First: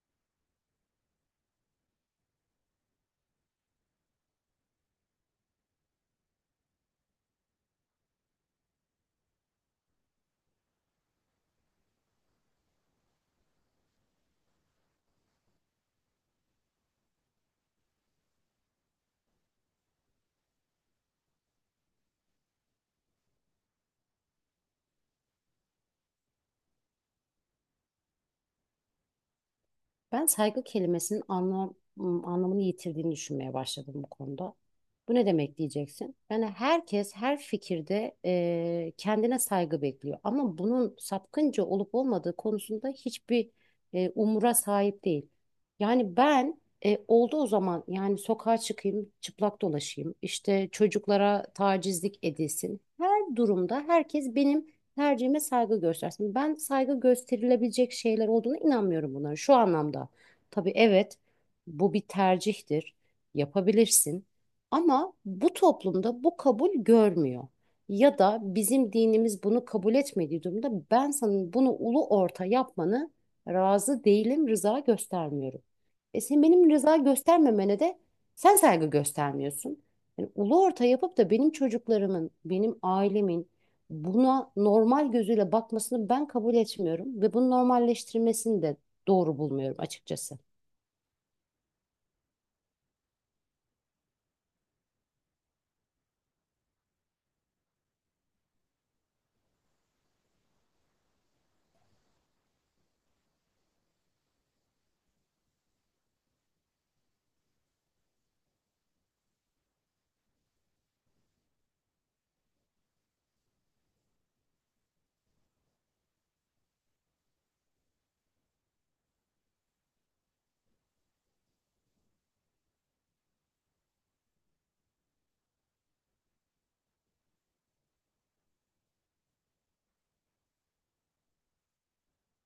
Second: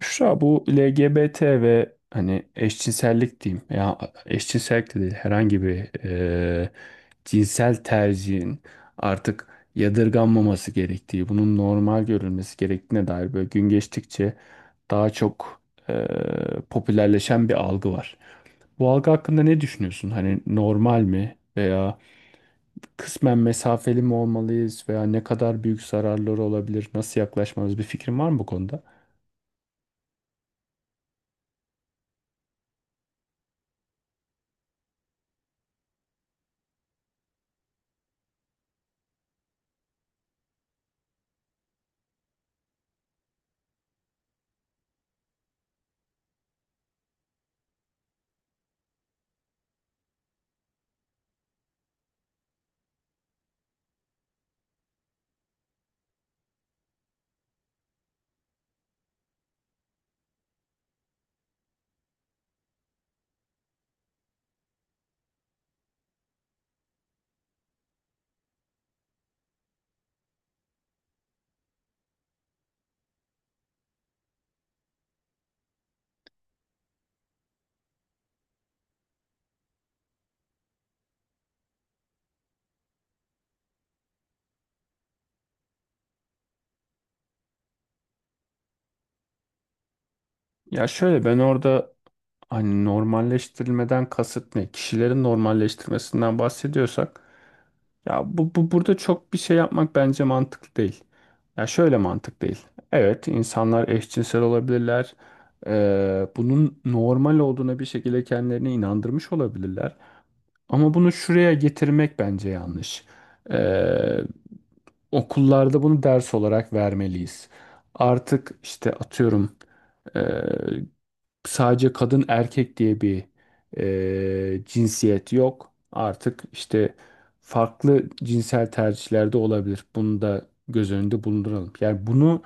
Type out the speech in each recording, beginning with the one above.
Büşra bu LGBT ve hani eşcinsellik diyeyim. Ya eşcinsellik de değil herhangi bir cinsel tercihin artık yadırganmaması gerektiği, bunun normal görülmesi gerektiğine dair böyle gün geçtikçe daha çok e, popülerleşen bir algı var. Bu algı hakkında ne düşünüyorsun? Hani normal mi veya kısmen mesafeli mi olmalıyız veya ne kadar büyük zararları olabilir? Nasıl yaklaşmalıyız? Bir fikrin var mı bu konuda? Ben saygı kelimesinin anlamını yitirdiğini düşünmeye başladım bu konuda. Bu ne demek diyeceksin? Yani herkes her fikirde kendine saygı bekliyor. Ama bunun sapkınca olup olmadığı konusunda hiçbir umura sahip değil. Yani Ben oldu o zaman, yani sokağa çıkayım, çıplak dolaşayım, işte çocuklara tacizlik edilsin. Her durumda herkes benim tercihime saygı göstersin. Ben saygı gösterilebilecek şeyler olduğuna inanmıyorum bunların şu anlamda. Tabii evet, bu bir tercihtir. Yapabilirsin. Ama bu toplumda bu kabul görmüyor. Ya da bizim dinimiz bunu kabul etmediği durumda ben sana bunu ulu orta yapmanı razı değilim, rıza göstermiyorum. E sen benim rıza göstermemene de sen saygı göstermiyorsun. Yani ulu orta yapıp da benim çocuklarımın, benim ailemin, buna normal gözüyle bakmasını ben kabul etmiyorum ve bunu normalleştirmesini de doğru bulmuyorum açıkçası. Ya şöyle ben orada. Hani normalleştirilmeden kasıt ne? Kişilerin normalleştirmesinden bahsediyorsak ya bu burada çok bir şey yapmak bence mantıklı değil. Ya şöyle mantık değil. Evet insanlar eşcinsel olabilirler. Bunun normal olduğuna bir şekilde kendilerini inandırmış olabilirler. Ama bunu şuraya getirmek bence yanlış. Ee, Okullarda bunu ders olarak vermeliyiz. Artık işte atıyorum ee, sadece kadın erkek diye bir cinsiyet yok. Artık işte farklı cinsel tercihlerde olabilir. Bunu da göz önünde bulunduralım. Yani bunu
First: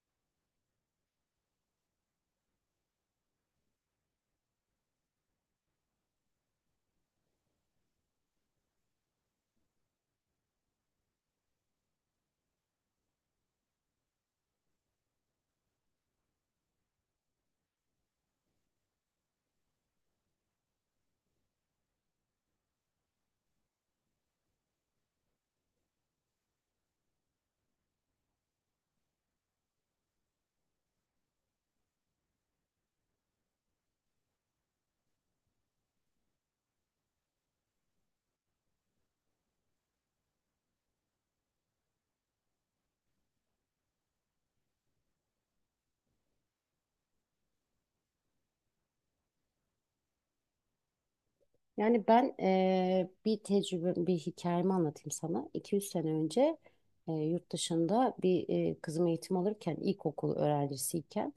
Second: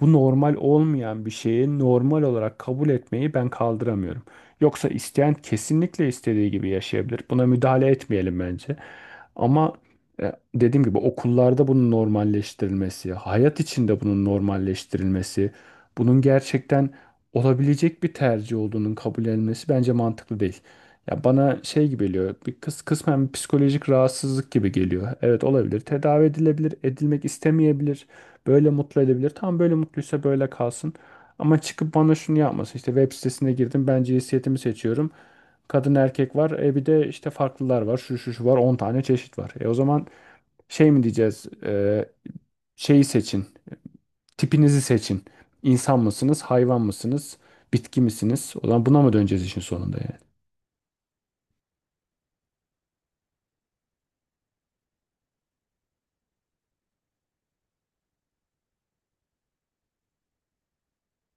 bu normal olmayan bir şeyi normal olarak kabul etmeyi ben kaldıramıyorum. Yoksa isteyen kesinlikle istediği gibi yaşayabilir. Buna müdahale etmeyelim bence. Ama dediğim gibi okullarda bunun normalleştirilmesi, hayat içinde bunun normalleştirilmesi, bunun gerçekten olabilecek bir tercih olduğunun kabul edilmesi bence mantıklı değil. Ya bana şey gibi geliyor, bir kısmen bir psikolojik rahatsızlık gibi geliyor. Evet olabilir, tedavi edilebilir, edilmek istemeyebilir. Böyle mutlu edebilir. Tamam böyle mutluysa böyle kalsın. Ama çıkıp bana şunu yapmasın. İşte web sitesine girdim. Ben cinsiyetimi seçiyorum. Kadın erkek var. E bir de işte farklılar var. Şu şu şu var. 10 tane çeşit var. E o zaman şey mi diyeceğiz? Şeyi seçin. Tipinizi seçin. İnsan mısınız? Hayvan mısınız? Bitki misiniz? O zaman buna mı döneceğiz işin sonunda yani? Yani ben bir tecrübe, bir hikayemi anlatayım sana. 200 sene önce yurt dışında bir kızım eğitim alırken, ilkokul öğrencisiyken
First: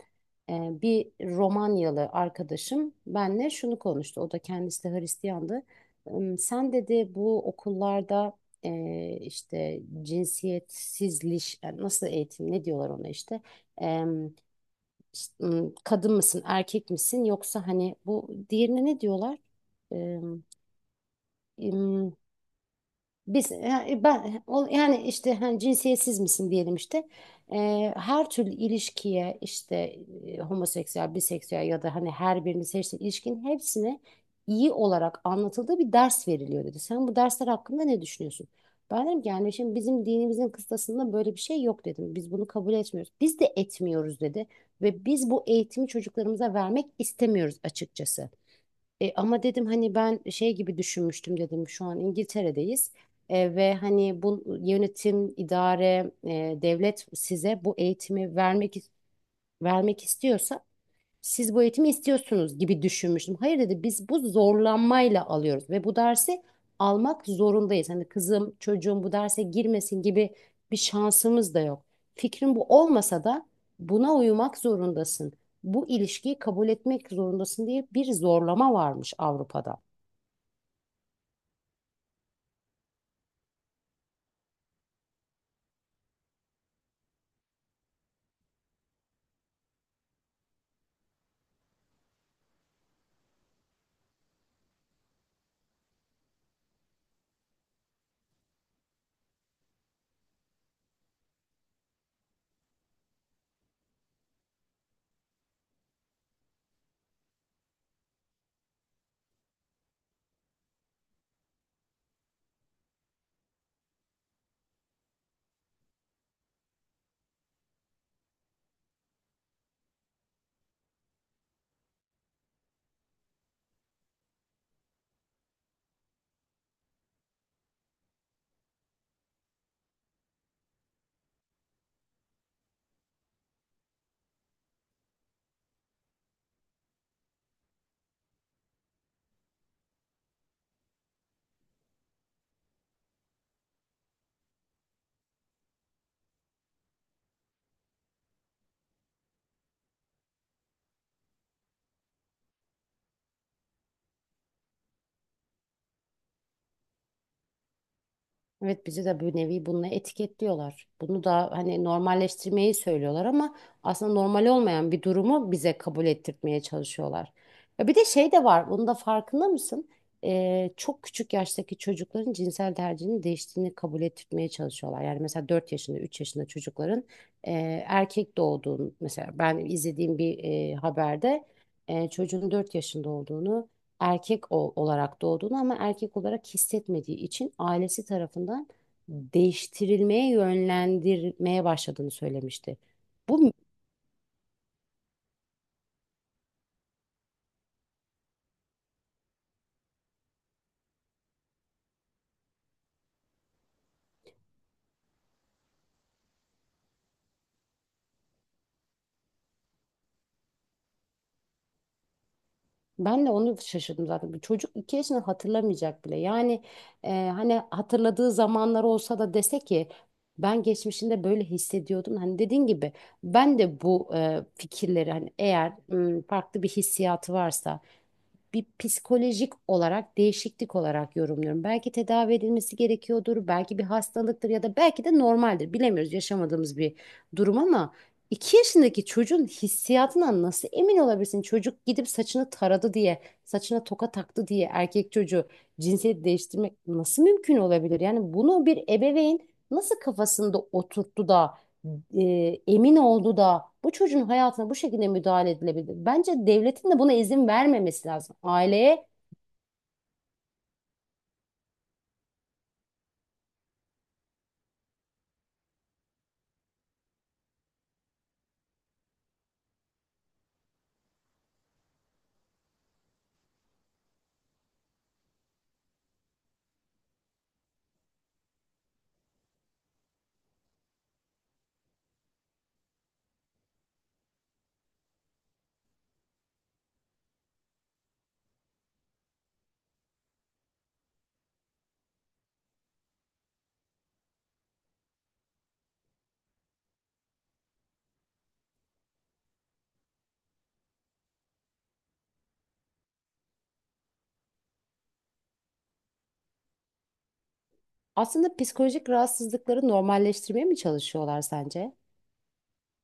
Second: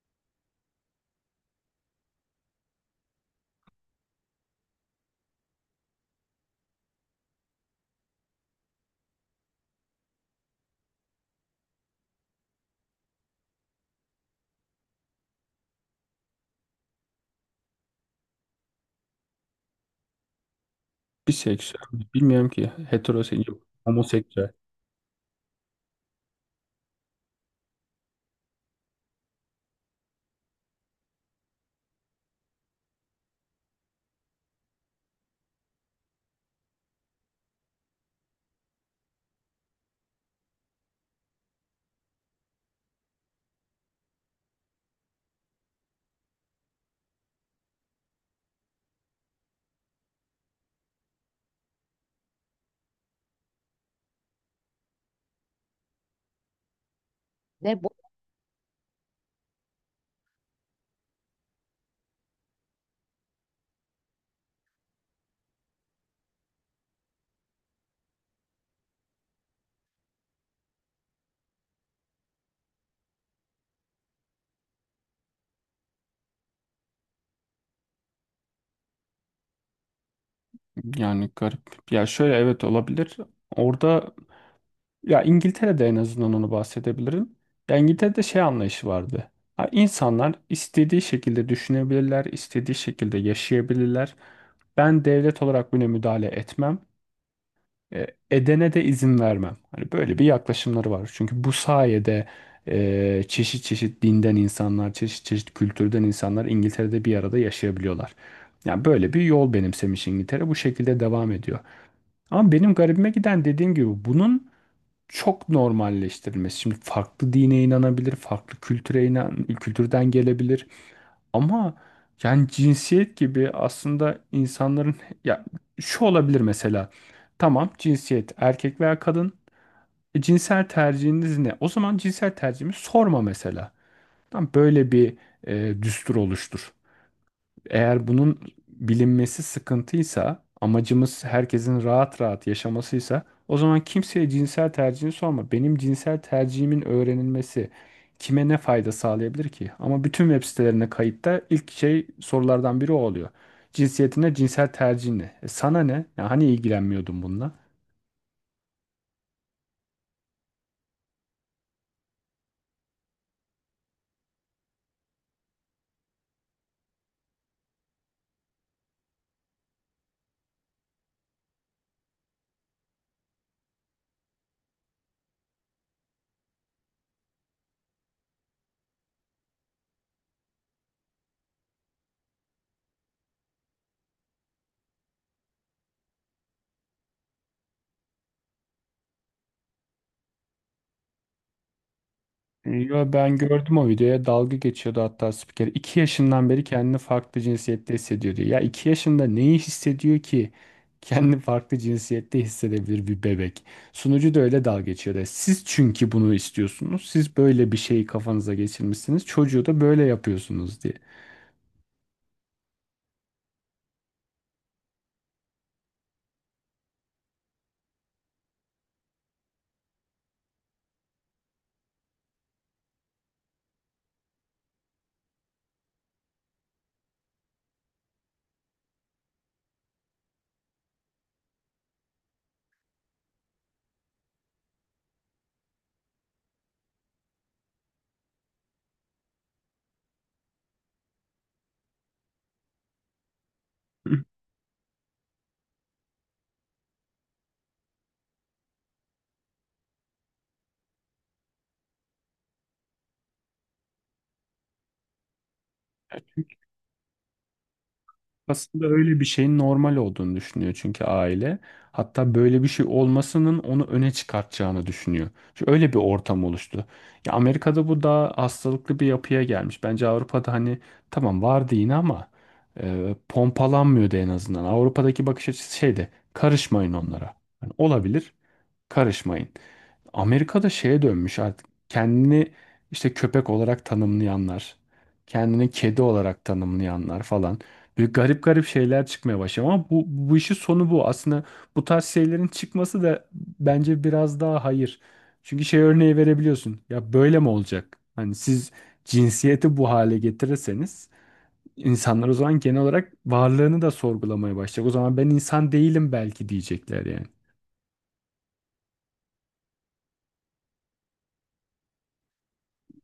bir Romanyalı arkadaşım benle şunu konuştu. O da kendisi de Hristiyandı. Sen dedi bu okullarda işte cinsiyetsizliş, yani nasıl eğitim, ne diyorlar ona işte? Em, işte, kadın mısın, erkek misin, yoksa hani bu diğerine ne diyorlar? Biseksüel. Im, Bilmiyorum ki. Biz Heteroseksüel. yani Homoseksüel. Yani işte hani cinsiyetsiz misin diyelim işte. Her türlü ilişkiye işte homoseksüel, biseksüel ya da hani her birini seçtiğin ilişkinin hepsine iyi olarak anlatıldığı bir ders veriliyor dedi. Sen bu dersler hakkında ne düşünüyorsun? Ben dedim ki yani şimdi bizim dinimizin kıstasında böyle bir şey yok dedim. Biz bunu kabul etmiyoruz. Biz de etmiyoruz dedi. Ve biz bu eğitimi çocuklarımıza vermek istemiyoruz açıkçası. E, ama dedim hani ben şey gibi düşünmüştüm, dedim şu an İngiltere'deyiz. E, ve hani bu yönetim, idare, devlet size bu Ne bu? eğitimi vermek istiyorsa siz bu eğitimi istiyorsunuz gibi düşünmüştüm. Hayır dedi, biz bu zorlanmayla alıyoruz ve bu dersi almak zorundayız. Hani kızım çocuğum bu derse girmesin gibi bir şansımız da yok. Fikrin bu olmasa da buna uyumak zorundasın. Bu ilişkiyi kabul etmek zorundasın diye bir zorlama varmış Avrupa'da. Yani garip. Ya şöyle evet olabilir. Orada. Ya İngiltere'de en azından onu bahsedebilirim. Ya İngiltere'de şey anlayışı vardı. Ha, İnsanlar istediği şekilde düşünebilirler, istediği şekilde yaşayabilirler. Ben devlet olarak buna müdahale etmem. Edene de izin vermem. Hani böyle bir yaklaşımları var. Çünkü bu sayede çeşit çeşit dinden insanlar, çeşit çeşit kültürden insanlar İngiltere'de bir arada yaşayabiliyorlar. Yani böyle bir yol benimsemiş İngiltere. Bu şekilde devam ediyor. Ama benim garibime giden dediğim gibi bunun çok normalleştirilmesi. Şimdi farklı dine inanabilir, farklı kültüre inan, kültürden gelebilir. Ama yani cinsiyet gibi aslında insanların ya şu olabilir mesela. Tamam cinsiyet erkek veya kadın. E, cinsel tercihiniz ne? O zaman cinsel tercihimi sorma mesela. Tamam böyle bir düstur oluştur. Eğer bunun bilinmesi sıkıntıysa, amacımız herkesin rahat rahat yaşamasıysa, o zaman kimseye cinsel tercihini sorma. Benim cinsel tercihimin öğrenilmesi kime ne fayda sağlayabilir ki? Ama bütün web sitelerine kayıtta ilk şey sorulardan biri o oluyor. Cinsiyetine, cinsel tercihine. E sana ne? Ya hani ilgilenmiyordun bununla? Evet bizi de bir nevi bununla etiketliyorlar. Bunu da hani normalleştirmeyi söylüyorlar ama aslında normal olmayan bir durumu bize kabul ettirtmeye çalışıyorlar. Ya bir de şey de var, bunun da farkında mısın? Çok küçük yaştaki çocukların cinsel tercihinin değiştiğini kabul ettirtmeye çalışıyorlar. Yani mesela 4 yaşında, 3 yaşında çocukların e, erkek doğduğunu, mesela ben izlediğim bir haberde çocuğun 4 yaşında olduğunu, olarak doğduğunu ama erkek olarak hissetmediği için ailesi tarafından değiştirilmeye, yönlendirmeye başladığını söylemişti. Yo, ben Bu gördüm o videoya dalga geçiyordu hatta spiker. 2 yaşından beri kendini farklı cinsiyette hissediyor diyor. Ya 2 yaşında neyi hissediyor ki kendini farklı cinsiyette hissedebilir bir bebek? Sunucu da öyle dalga geçiyordu. Siz çünkü bunu istiyorsunuz. Siz böyle bir şeyi kafanıza geçirmişsiniz. Çocuğu da böyle yapıyorsunuz diye. Ben de onu şaşırdım zaten. Bir çocuk iki yaşını hatırlamayacak bile. Yani e, hani hatırladığı zamanlar olsa da dese ki ben geçmişinde böyle hissediyordum. Hani dediğin gibi ben de bu fikirleri, hani eğer farklı bir hissiyatı varsa bir psikolojik olarak değişiklik olarak yorumluyorum. Belki tedavi edilmesi gerekiyordur, belki bir hastalıktır ya da belki de normaldir. Bilemiyoruz yaşamadığımız bir durum, ama iki yaşındaki çocuğun hissiyatından nasıl emin olabilirsin? Çocuk gidip saçını taradı diye, saçına toka taktı diye erkek çocuğu cinsiyet değiştirmek nasıl mümkün olabilir? Yani bunu bir ebeveyn nasıl kafasında oturttu da e, emin oldu da bu çocuğun hayatına bu şekilde müdahale edilebilir. Bence devletin de buna izin vermemesi lazım. Aslında Aileye öyle bir şeyin normal olduğunu düşünüyor çünkü aile. Hatta böyle bir şey olmasının onu öne çıkartacağını düşünüyor. Çünkü öyle bir ortam oluştu. Ya Amerika'da bu daha hastalıklı bir yapıya gelmiş. Bence Avrupa'da hani tamam vardı yine ama pompalanmıyordu en azından. Avrupa'daki bakış açısı şeydi. Karışmayın onlara. Hani olabilir. Karışmayın. Amerika'da şeye dönmüş artık kendini işte köpek olarak tanımlayanlar, kendini kedi olarak tanımlayanlar falan. Böyle garip garip şeyler çıkmaya başlıyor ama bu işin sonu bu. Aslında bu tarz şeylerin çıkması da bence biraz daha hayır. Çünkü şey örneği verebiliyorsun. Ya böyle mi olacak? Hani siz cinsiyeti bu hale getirirseniz insanlar o zaman genel olarak varlığını da sorgulamaya başlayacak. O zaman ben insan değilim belki diyecekler yani. aslında psikolojik rahatsızlıkları normalleştirmeye mi çalışıyorlar sence?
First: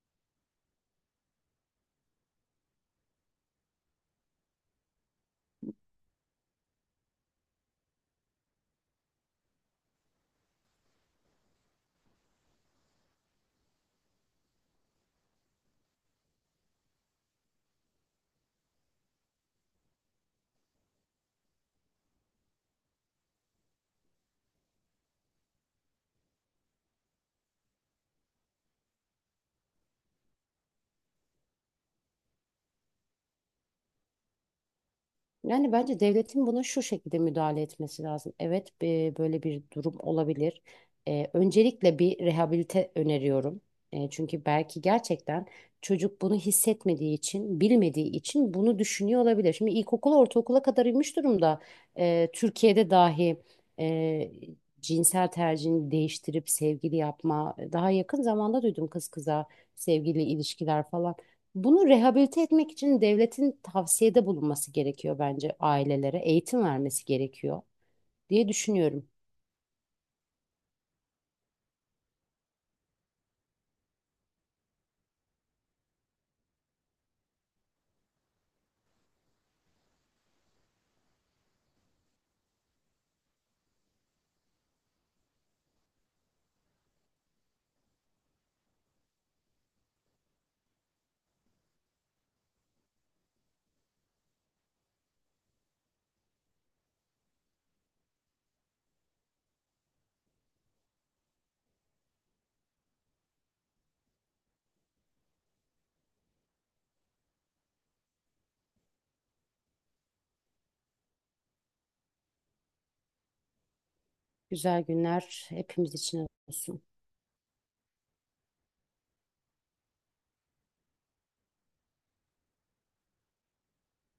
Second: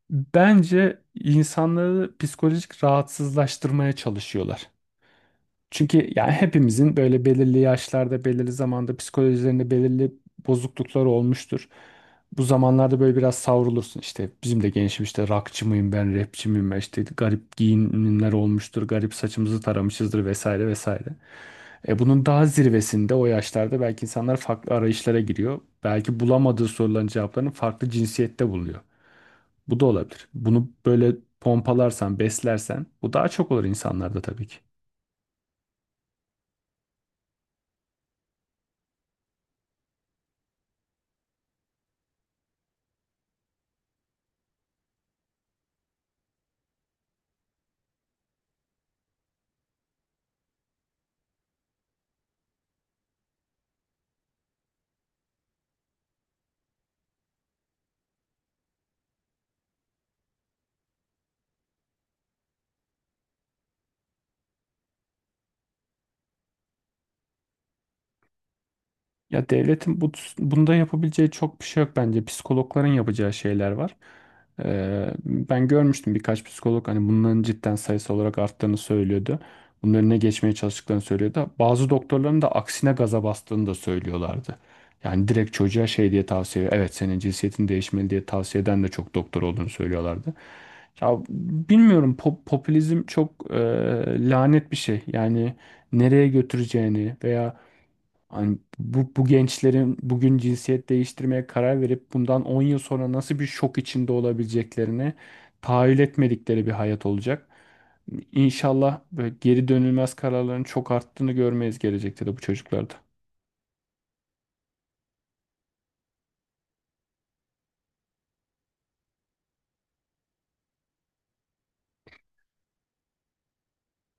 Bence insanları psikolojik rahatsızlaştırmaya çalışıyorlar. Çünkü yani hepimizin böyle belirli yaşlarda, belirli zamanda psikolojilerinde belirli bozukluklar olmuştur. Bu zamanlarda böyle biraz savrulursun. İşte bizim de gençim işte rockçı mıyım ben, rapçi miyim ben, işte garip giyinimler olmuştur, garip saçımızı taramışızdır vesaire vesaire. E bunun daha zirvesinde o yaşlarda belki insanlar farklı arayışlara giriyor. Belki bulamadığı soruların cevaplarını farklı cinsiyette buluyor. Bu da olabilir. Bunu böyle pompalarsan, beslersen bu daha çok olur insanlarda tabii ki. Yani bence devletin buna şu şekilde müdahale etmesi lazım. Evet, böyle bir durum olabilir. E, öncelikle bir rehabilite öneriyorum. E, çünkü belki gerçekten çocuk bunu hissetmediği için, bilmediği için bunu düşünüyor olabilir. Şimdi ilkokula, ortaokula kadar inmiş durumda. E, Türkiye'de dahi e, cinsel tercihini değiştirip sevgili yapma, daha yakın zamanda duydum, kız kıza sevgili ilişkiler falan. Bunu rehabilite etmek için devletin tavsiyede bulunması gerekiyor bence ailelere. Eğitim vermesi gerekiyor diye düşünüyorum. Ya devletin bu, bunda yapabileceği çok bir şey yok bence. Psikologların yapacağı şeyler var. Ben görmüştüm birkaç psikolog hani bunların cidden sayısı olarak arttığını söylüyordu. Bunun önüne geçmeye çalıştıklarını söylüyordu. Bazı doktorların da aksine gaza bastığını da söylüyorlardı. Yani direkt çocuğa şey diye tavsiye, evet senin cinsiyetin değişmeli diye tavsiye eden de çok doktor olduğunu söylüyorlardı. Ya bilmiyorum popülizm çok lanet bir şey. Yani nereye götüreceğini veya hani bu gençlerin bugün cinsiyet değiştirmeye karar verip bundan 10 yıl sonra nasıl bir şok içinde olabileceklerini tahayyül etmedikleri bir hayat olacak. İnşallah böyle geri dönülmez kararların çok arttığını görmeyiz gelecekte de bu çocuklarda. Güzel günler hepimiz için olsun.